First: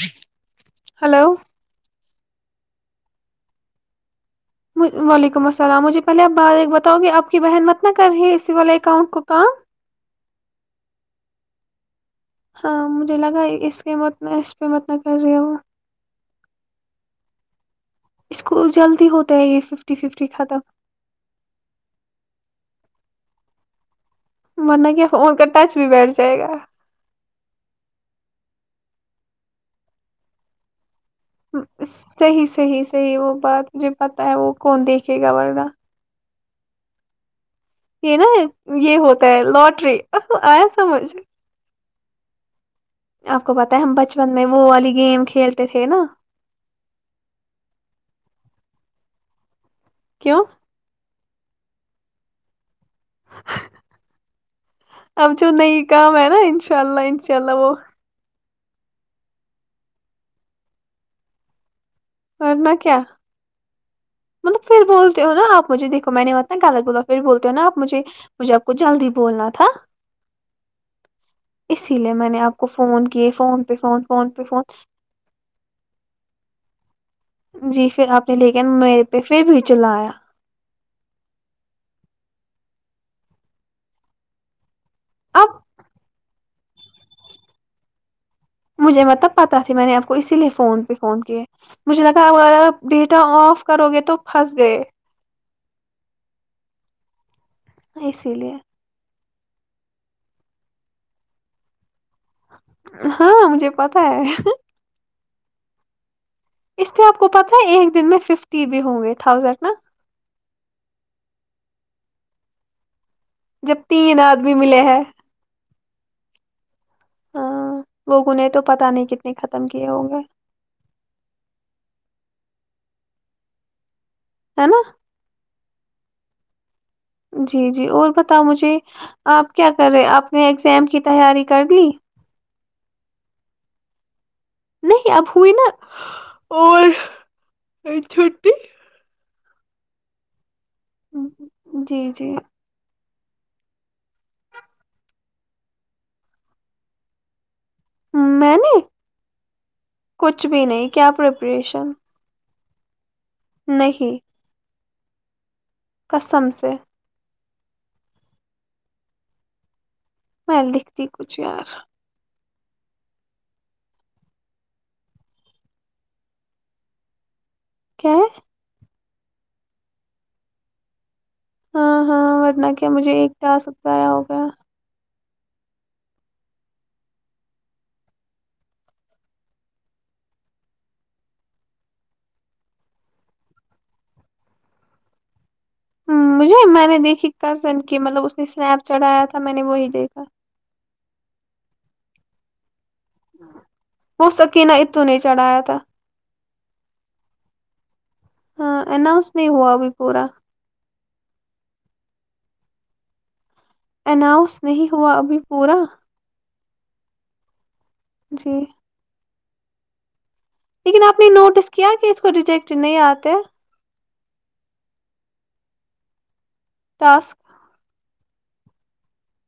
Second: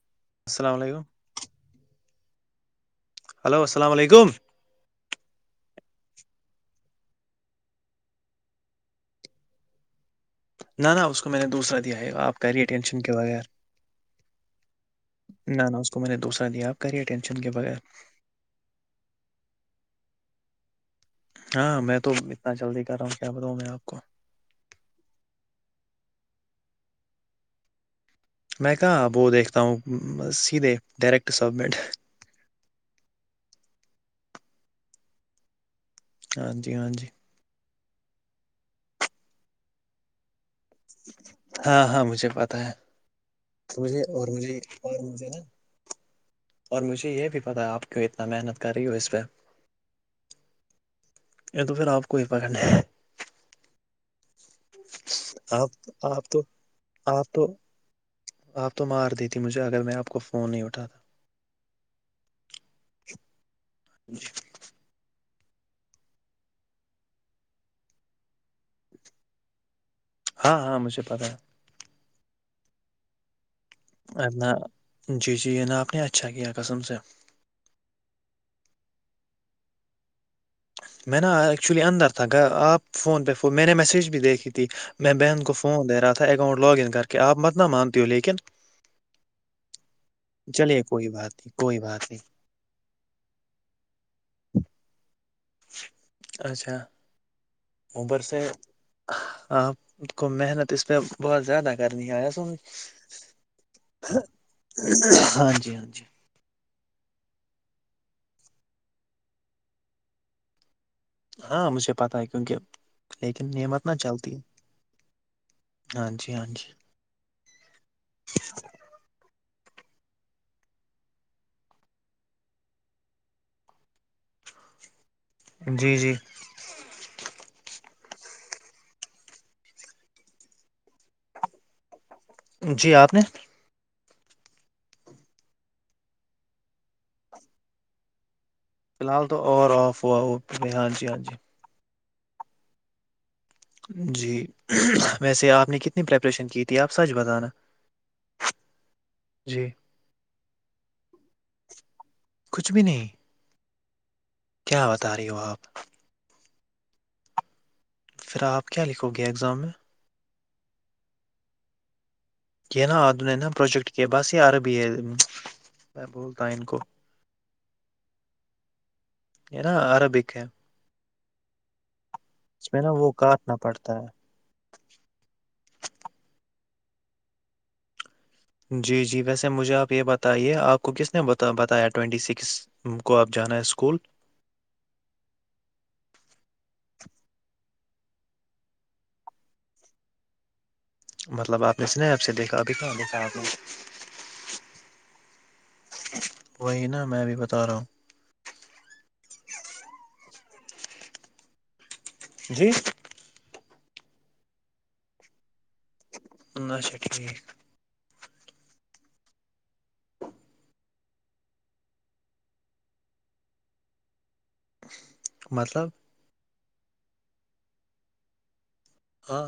جٹھ [unintelligible] السلام علیکم hello hello السلام علیکم وعلیکم السلام مجھے پہلے آپ بار ایک بتاؤ گے آپ کی بہن مت نہ کر رہی ہے ای والے اکاؤنٹ کو کام نہ نہ اس کو میں نے دوسرا دیا ہے گ آپ کو ہاں مجھے لگا اس قیمت میں اس قیمت نہ کر رہی وہ تو میں نے دوسرا دیا آپ کریے ٹینشن کے بغیر اس کو جلدی ہوتا ہے یہ ففٹی ففٹی ختم ہاں میں تو اتنا جلدی کر رہا ہوں کیا بتاؤں میں آپ کو مورہ کیا فون کا ٹچ بھی بیٹھ جائے گا میں کہاں وہ دیکھتا ہوں سیدھے ڈائریکٹ سبمٹ صحیح صحیح صحیح وہ بات مجھے پتا ہے وہ کون دیکھے گا ورگہ [unintelligible] ہاں جی ہاں جی یہ نا یہ ہوتا ہے لوٹری آیا سمجھ ہاں ہاں مجھے پتاہ ہے آپ کو پت ہے ہم مجھے اور بچپن میں مجھے وہ والی اور گیم مجھے نا کھیلتے تھے نا اور مجھے یہ بھی پتاہ آپ کی اتنا محنت کر رہی ہو اس پہ [unintelligible] کیوں [unintelligible] یہ تو پھر آپ کوئی پکڑ نہیں ہے اب جو آپ نئی کام آپ ہے نا تو انشاء اللہ آپ انشاء تو اللہ وہ [unintelligible] آپ تو مار دیتیھی مجھے اگر میں آپ کو فون نہیں اٹھاتا نہ کیا ج جی [unintelligible] مطلب پھر بولتے ہو نا آپجھے دیکو میں نے متا گالا گوا پھر بولتے ہو ناپ مجھے مجھے [unintelligible] کو جلدی بولنا تھا ہاں ہاں مجھے پتا ہے اسی لیے میں نے آپ کو فون کیے فون پہ فون فون پہ اپنا فون جی جی یہ نا آپ نے اچھا کیا قسم سے [unintelligible] جی پھر آپ نے لے کے میرے پہ پھر بھی چلایا میں نا ایکچولی اندر تھا آپ فون پہ میں نے میسج بھی دیکھی تھی میں بہن کو اب فون دے رہا تھا اکاؤنٹ لاگ ان کر کے آپ مت نہ مانتی ہو لیکن مجھے مطلب پتا تھاھی میں نے آپ کو اسی لیے فون چلیے پہ کوئی فون بات کیے نہیں کوئی مجھے بات نہیں لگا [unintelligible] بیٹا آف کرو گے تو پھنس دئے اچھا [unintelligible] اوپر اسی سے لیے آپ کو محنت اس پہ بہت زیادہ کرنی ہے س ہاں مجھے پتا ہے ہاں جی ہاں جی [unintelligible] اس پہ آپ کو پتہ ہے ایک دن میں ففٹی بھی ہوں گے تھاؤزینڈ نا ہاں مجھے پتا ہے کیونکہ لیکن جب نعمت نہ تین چلتی ہے آدمی ملے ہیں ہاں جی ہاں جی ہاں لوگوں نے تو پتا نہیں کتنے ختم کیے ہوں گے ہے نا [unintelligible] جی جی جی جی اور بتاؤ مجھے آپ کیا کر رہے آپ نے اگزام کی تیاری کر لی جی آپ نے [unintelligible] نہیں اب ہوئی نا اور چھٹی [unintelligible] فی الحال تو اور آف ہوا وہ ہاں ج جی ہاں جی [unintelligible] جی جی جی ویسے آپ نے کتنی پریپریشن کی تھی آپ سچ بتانا ہ میں نے [unintelligible] جی [unintelligible] کچھ بھی نہیں کیا پریپریشن [unintelligible] کچھ بھی نہیں [unintelligible] نہیں [unintelligible] کیا بتا رہی ہو آپ [unintelligible] قسم سے [unintelligible] پھر آپ کیا لکھو گے ایگزام میں میں دکھتی کچھ یار یہ نا آدن ہے نا پروجیکٹ کے بس یہ عرب ہی ہے میں بولتا ہ ان کو کیا یہ نا عربک ہے ہاں ہاں اس ورنہ میں کیا نا وہ مجھے ایک کاٹنا ٹاسک پڑتا ضائع ہے ہو گیا جی جی ویسے مجھے آپ یہ بتائیے آپ کو کس نے بتایا ٹوینٹی سکس ان کو آپ جانا ہے اسکول ہ مجھے میں نے دیکھی کزن کی مطلب اس نے اسنیپ چڑھایا تھا میں نے وہی دیکھا مطلب آپ نے اسنیپ سے دیکھا اباں دیکھا نے ہو سکے نہا اتوں نہیں چڑھایا تھا وہی نا میں بھی بتا رہا ہوں ہاں اناؤس نہیں ہوا ابھی پورا جی اناؤنس نہیں ہوا ابھی پورا چھا ٹھیک جی لیکن آپ نے نوٹس کیا کہ اس کو ریجیکٹ نہیں آتے مطلب ٹاسک ہاں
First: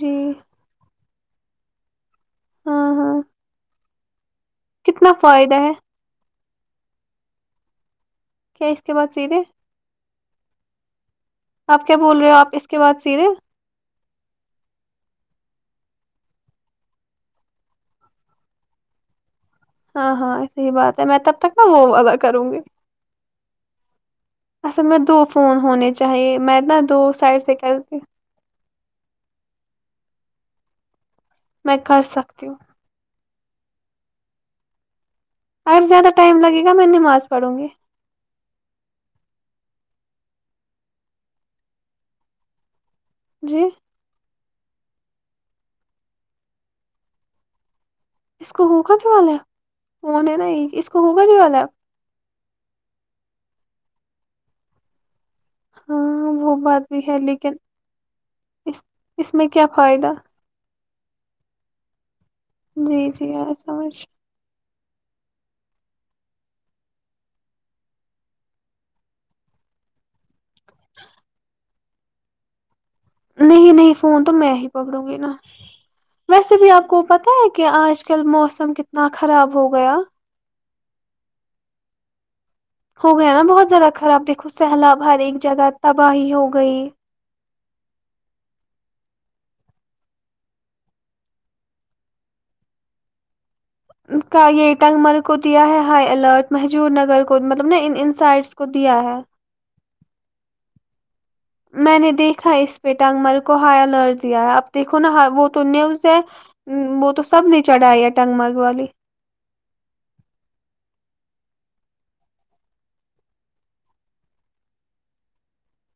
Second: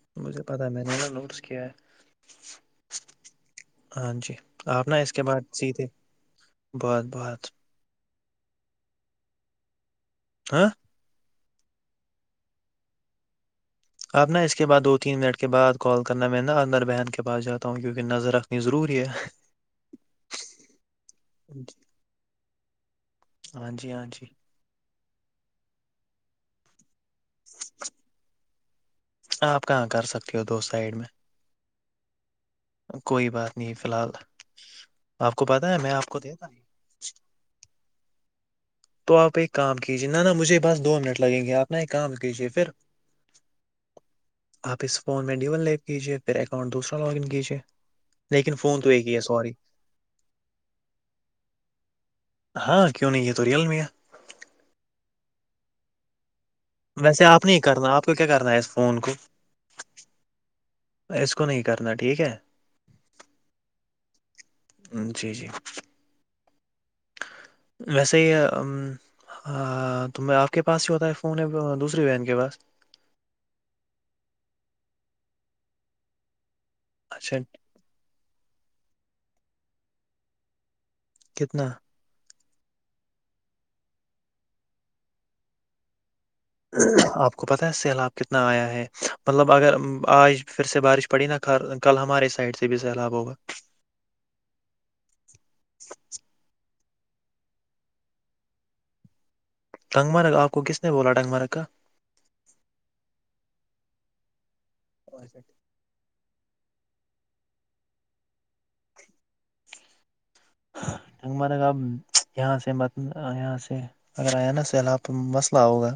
جی مجھے پتا ہے میں نے نا نوٹس کیا ہے ہاں ہاں ہاں جی آپ نا کتنا اس کے بعد فائدہ سی ہے تھے بہت بہت کیا اس کے بعد سیدھے ہاں آپ کیا بول رہے ہو آپ اس کے بعد سیدھے آپ نا اسس کے بعد دو تین منٹ کے بعد کال کرنا میں نا آدنر بہن کے پاس جاتا ہوں کیونکہ نظر رکھنی ضروری ہے ہاں ہاں صحی بات ہے میں تب تک نہ وہ ودہ کروں گی ہاں جی ہاں جی اصل میں دو فون ہونے چاہیے میں نا دو سائڈ سے کر کے آپ کہاں کر سکتے ہو دو سائڈ میں میں کر سکتی ہوں کوئی بات نہیں فی الحال آپ کو پتہ ہے میں آپ کو دےتا پڑوں گی تو آپ ایک کام کیجیے نہ نہ مجھے بس دو منٹ لگیں گے آپ ن ایک کام کیجیے پھر جی آپ اس فون میں ڈی وون لییک کیجے پھر اکاؤنٹ دوسرا لاگ ان کیجیے اس لیکن کو فون تو ہوگا ایک جو ہی ہے والا سوری فون ہے نا یہ اس کو ہوگل ہی والا ہےپ ہاں کیوں نہیں ہے تو ریئل مں ہاں بو بات بھی ہے ویسے آپ لیکن نہیں کرنا آپ کو کیا کرنا ہے اس فون کو اس میں کیا فائدہ اس کو نہیں کرنا ٹھیک ہے جی جی آ سمجھ جی جی [unintelligible] [inaudible] ویسے یہ ہاں تو آپ کے پاس ہی ہوتا ہے فون دوسری وین کے پاس نہیں نہیں فون تو میں ہی پکڑوں گی نا ویسے بھی آپ کو پتا اچھا ہے کہ آج آج کل موسم کتنا خراب ہو گیا کتنا ہو گیا نا بہت زیادہ خراب دیکھو سیلاب ہر ایک جگہ تباہی ہو گئی آپ کو پتا ہے سیلاب کتنا آیا ہے مطلب اگر آج پھر سے بارش پڑی نہ کل ہمارے سائڈ سے بھی سیلاب ہوگا کا یہ ٹنگ مر کو دیا ہے ہائی الرٹ مہجور نگر کو مطلب نا ان ان سائٹس کو دیا ہے ڈنگ مرگ آپ کو کس نے بولا ڈنگ مرگ کا میں نے دیکھا اس پہ ٹانگمل کو ہائی الرٹ دیا ہے اپ دیکھو نا وہ تو نیوز ہے وہ تو سب نے چڑھاائی ہے ٹنگ مگ والی نگ مارے گ ا یہاں سے م یہاں سے اگر آیا ن سلہ آپ مسئلہ ہوگا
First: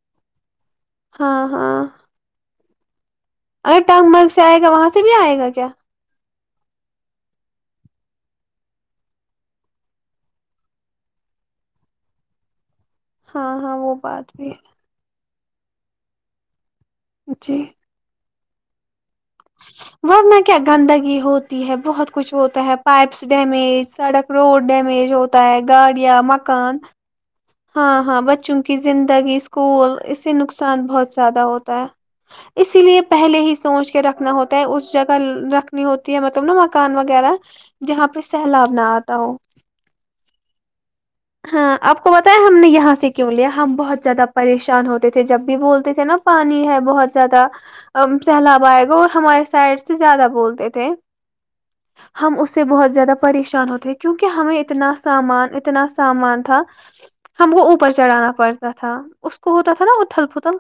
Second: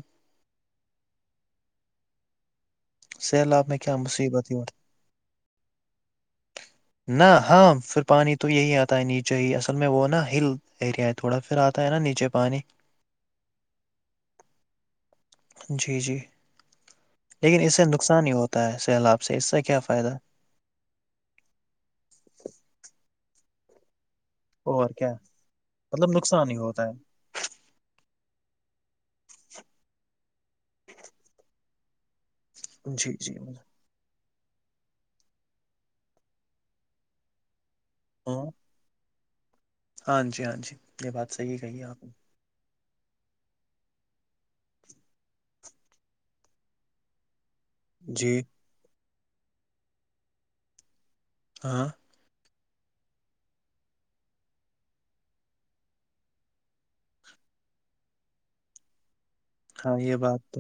ہاں ہاں سیلاب میں اگر کیا ٹانگ مل سے مصیبت ہی آئے گا اٹھ وہاں سے بھی آئے گا کیا نہ ہاں پھر پانی تو یہی آتا نہیں چاہیے اصل میں وہ نا ہل ایریا تھوڑا پھر آتا ہے نا نیچے پانی ہاں ہاں وہ بات بھی ہے جی جی لیکن جی اس سے نقصان ہی ہوتا ہے سیلاب سے اس سے کیا فائدہ ورنہ کیا گندگی ہوتی ہے بہت کچھ ہوتا ہے پائپس ڈیمیج سڑک روڈ اور کیا ڈیمیج ہوتا ہے مطلب گاڑیاں نقصان ہی مکان ہوتا ہے ہاں ہاں بچوں کی زندگی اسکول اس سے نقصان بہت زیادہ ہوتا ہے اسی لیے جی جی پہلے ہی سوچ کے رکھنا ہوتا اس جگہ رکھنی ہوتی ہے مطلب نا مکان وغیرہ جہاں پہ ہاں سیلاب نہ آتا ہو ہاں جی ہاں جی یہ بات صحیح ہاں کہی آپ کو نے ب ہم نے یہاں سے کیوں لیا ہم بہت زیادہ پریشان ہوتے تھے جب بھی بولتے تھے نا پانی ہے بہت زیادہ جی سیلاب آئے گا اور ہمارے سائڈ سے زیادہ بولتے تھے ہاں ہم اس سے بہت زیادہ پریشان ہوتے ہیں کیونکہ ہمیں اتنا سامان اتنا سامان تھا ہم کو اوپر چڑھانا پڑتا تھا اس کو ہوتا تھا نا اتھل پتل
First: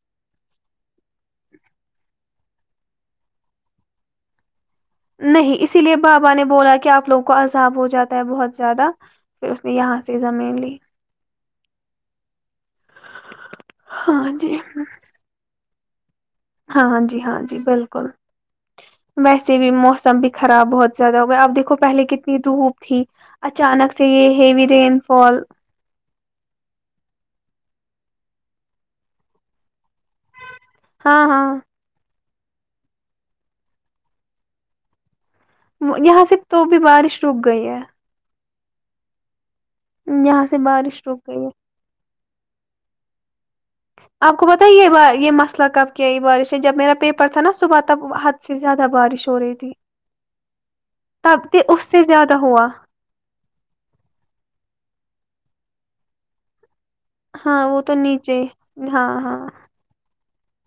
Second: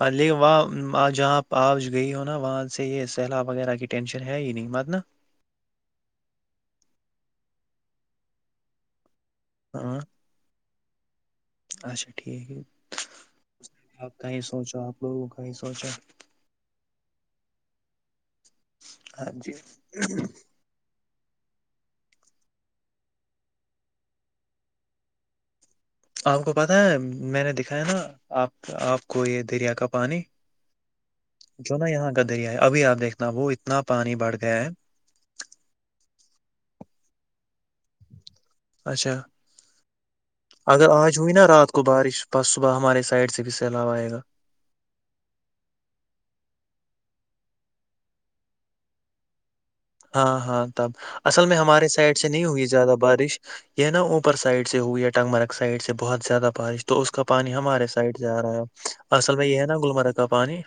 اور لیک وہاں آج جہاں آج گئی ہو نا وہاں سے یہ سیلاب وغیرہ کی ٹینشن ہے ہی نہیں متن نہیں اسی لیے بابا نے بولا کہ آپ لوگوں کو عذاب ہو جاتا ہے بہت زیادہ پھر اس نے ہاں یہاں سے زمین لی اچھا ٹھیک ہے آپ ہاں کہیں جی سوچو آپ لوگوں کو کہ سوچا ہاں ہاں جی ہاں جی بالکل ہاں جی ویسے بھی موسم بھی خراب بہت زیادہ ہو گیا اب دیکھو پہلے کتنی دھوپ تھی اچانک سے یہ ہیوی رین فال آپ کو پتاہ ہے میں نے دکھایا نا آپ آپ کو یہ دریا کا پانی ہاں ہاں جو نا یہاں کا دریا ہے ابھی آپ دیکھنا وہ اتنا پانی بڑھ گیا ہے یہاں سے تو بھی بارش رک گئی ہے اچھا یہاں سے اگر بارش آج رک ہوئی گئی نا ہے رات کو کو بارش بس صبح ہمارے سائڈ سے بھی سیلاب آئے گا آپ کو پتہ یہ یہ مسئلہ کب کیا یہ بارش ہے جب میرا پیپر تھا نا صبح تب حد سے زیادہ بارش ہو رہی تھی ہاں ہاں تب تب اصل میں تے- اس ہمارے سائڈ سے زیادہ نہیں ہوا ہوئی زیادہ بارش یہ نا اوپر سائڈ سے ہو یا ٹگ مرگ سائڈ سے بہت زیادہ بارش تو اس کا پانی ہاں وہ ہمارے تو سائڈ جا نیچے رہا ہے ہاں اصل ہاں بھائی ہے نا گلمرگ کا پانی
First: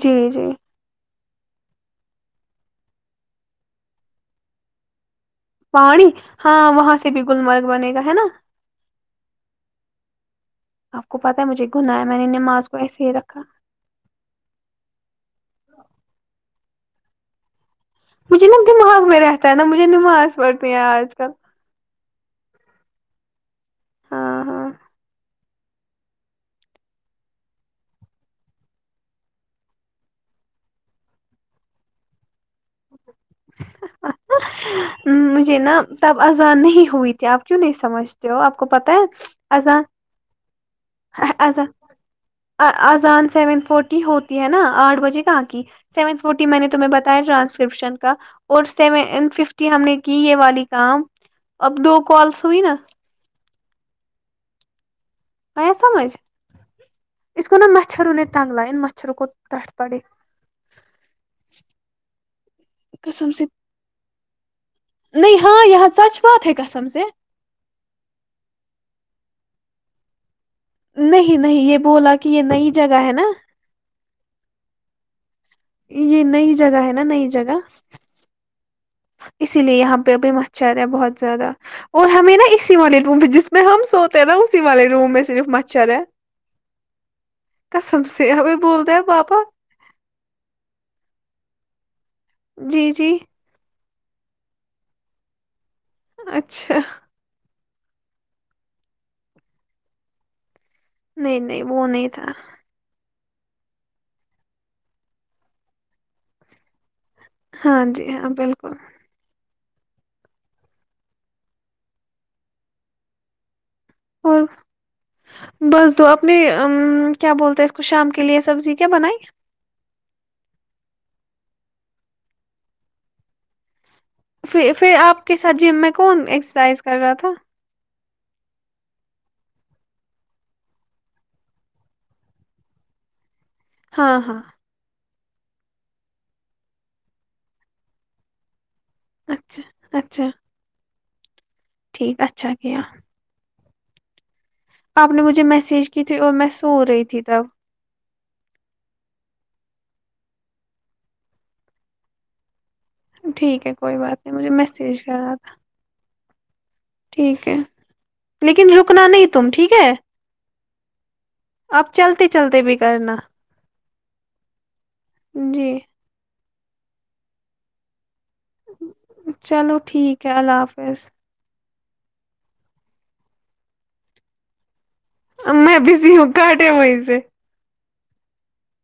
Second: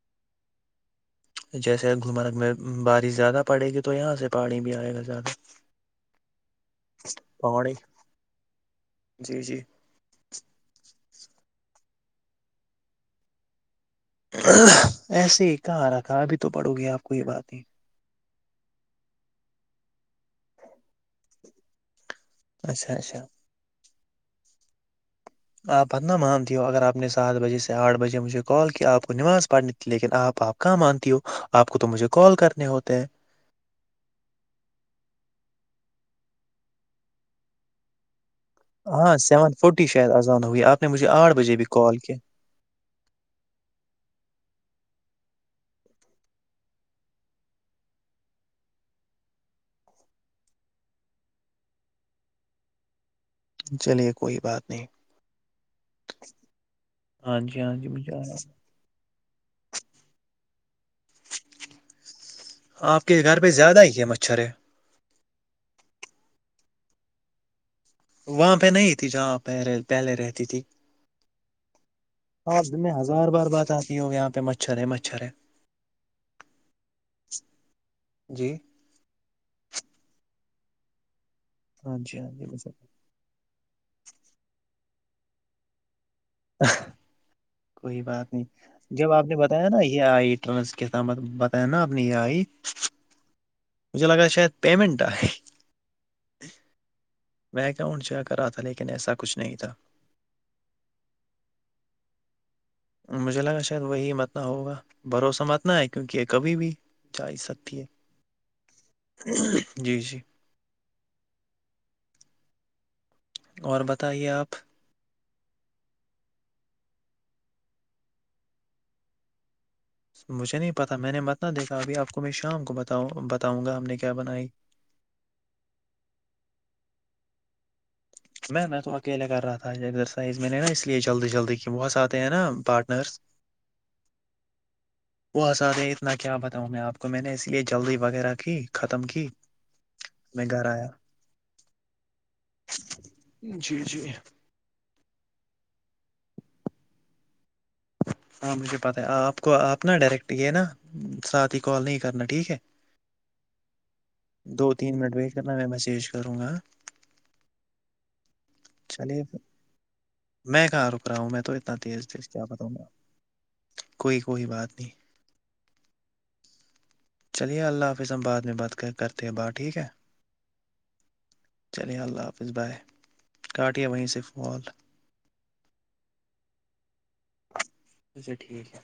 جی جی جیسے گمرگ میں بارش زیادہ پڑے گی تو یہاں سے پانی بھی آئے گا زیادہ پڑی ہاں وہاں سے بھی گلمرگ پانی بنے گا ہے نا جی جی آپ کو پتہ ہے مجھے گنا ہے میں نے نماز کو ایسے ہی رکھا ایسے ہی کہارا کہ بھی تو پڑو گی آپ کو یہ بات نہیں مجھے نا دماغ میں رہتا ہے نا مجھے نماز پڑھتی ہے آج کل اچھا اچھا ہاں ہاں آپ بدنا مانتی ہو اگر آپ نے سات بجے سے آٹھ بجے مجھے کال کیا آپ کو نماز پڑھ لیکن آپ آپ کا مانتی ہو آپ کو تو مجھے کال کرنے ہوتے ہیں [inaudible] مجھے نا تب آذان نہیں ہوئی تھی آپ کیوں نہیں سمجھتے ہو آپ کو پتا ہے ہاں سیون اذان فورٹی شاید ازان ہو گئی آپ نے مجھے آٹھ بجے بھی کال کیا ا اذان سیون فورٹی ہوتی ہے نا آٹھ بجے کہاں کی سیون فورٹی میں نے تمہ بیا ٹرانسرپشن کا اور سیون ففٹی ہم نے کی یہ والی کام اب دو کالس ہوئی نا چلیے کوئی بات نہیں میں سمجھ ہاں اس کو جی نا ہاں جی مجھے مچھروں آ نے رہا ہے۔ تنگ لا ان مچھروں کو کٹ پڑے آپ کے قسم گھر سے پہ زیادہ ہی کیا مچھر ہے نہیں ہاں یہاں چ بات ہے قسم سے وہاں پہ نہیں تھی جہاں پہے پہلے رہتی تھی نہیں نہیں یہ بولا کہ یہ آپ نئی میں جگہ ہے نا ہزار بار بات آتی ہ یہاں پہ مچھر ہے مچھر ہے یہ نئی جگہ ہے نا نئی جگہ جی اسی لیے یہاں پہ ابھی مچھر ہے بہت زیادہ ہاں اور جی ہاں ہمیں جی نا مجھے اسی والے جس میں ہم سوتے ہیں نا اسی والے روم میں صرف مچھر ہے کوئی بات نہیں جب آپ نے بتایا نا یہ آٹ تو کسامت بتیا نا اپنی یہ آئی جی جی مجھے لگان ہے شاید پیمنٹ آ ہے اچھا میںکاؤنٹ جا کر آا تھا لیکن ایسا کچھ نہیں تھا نہیں نہیں وہ نہیں تھا مجھے لگا شاید وہی متنا ہوگا بھروسہ متنا ہے کیونکہ یہ کبھی بھی چال ستی ہے جی جی اور بت [unintelligible] [inaudible] بس دو اپنی کیا بولتے ہیں اس کو شام کے لیے سبزی کیا بنائی مجھے نہیں پتا میں نے متنا دیکھا ابھی آپ کو میں شام کو بتا بتاؤں گا ہم نے کیا بنائی پھر پھر آپ کے ساتھ جم میں کون ایکسرسائز کر رہا تھا میں میں تو اکیلے کر رہا تھا ایکزرسائز میں نے نا اس لیے جلدی جلدی کی بہت آتے ہیں نا پارٹنرس ہاں ہاں وہ آزادے اتنا کیا بتاؤں میں آپ کو میں نے اس لیے جلدی وغیرہ کی ختم کی میں گھر آیا ٹھیک اچھا کیا جی جی آپ نے مجھے میسیج کی تھی اور میں سو رہی تھی تب ہاں مجھے پتہ ہے آپ کو آپ نا ڈائریکٹ یہ نا ساتھ ہی کال نہیں کرنا ٹھیک ہے ٹھیک ہے کوئی بات دو تین منٹ ویٹ کرنا ہے میں میسیج کروں گا ٹھیک ہے لیکن رکنا چلیے نہیں تم ٹھیک ہے میں کہاں رک رہا ہوں میں تو اتنا اب تیز چلتے تیز کیا چلتے بتاؤں بھی گا کرنا کوئی کوئی بات نہیں جی چلیے اللہ حافظ ہم بعد میں بات کرتے ہیں بار ٹھیک ہے چلیے اللہ حافظ بائے کاٹیا وہیں سے فال میں بزی ہوں گاٹ و سے اچھا ٹھیک ہے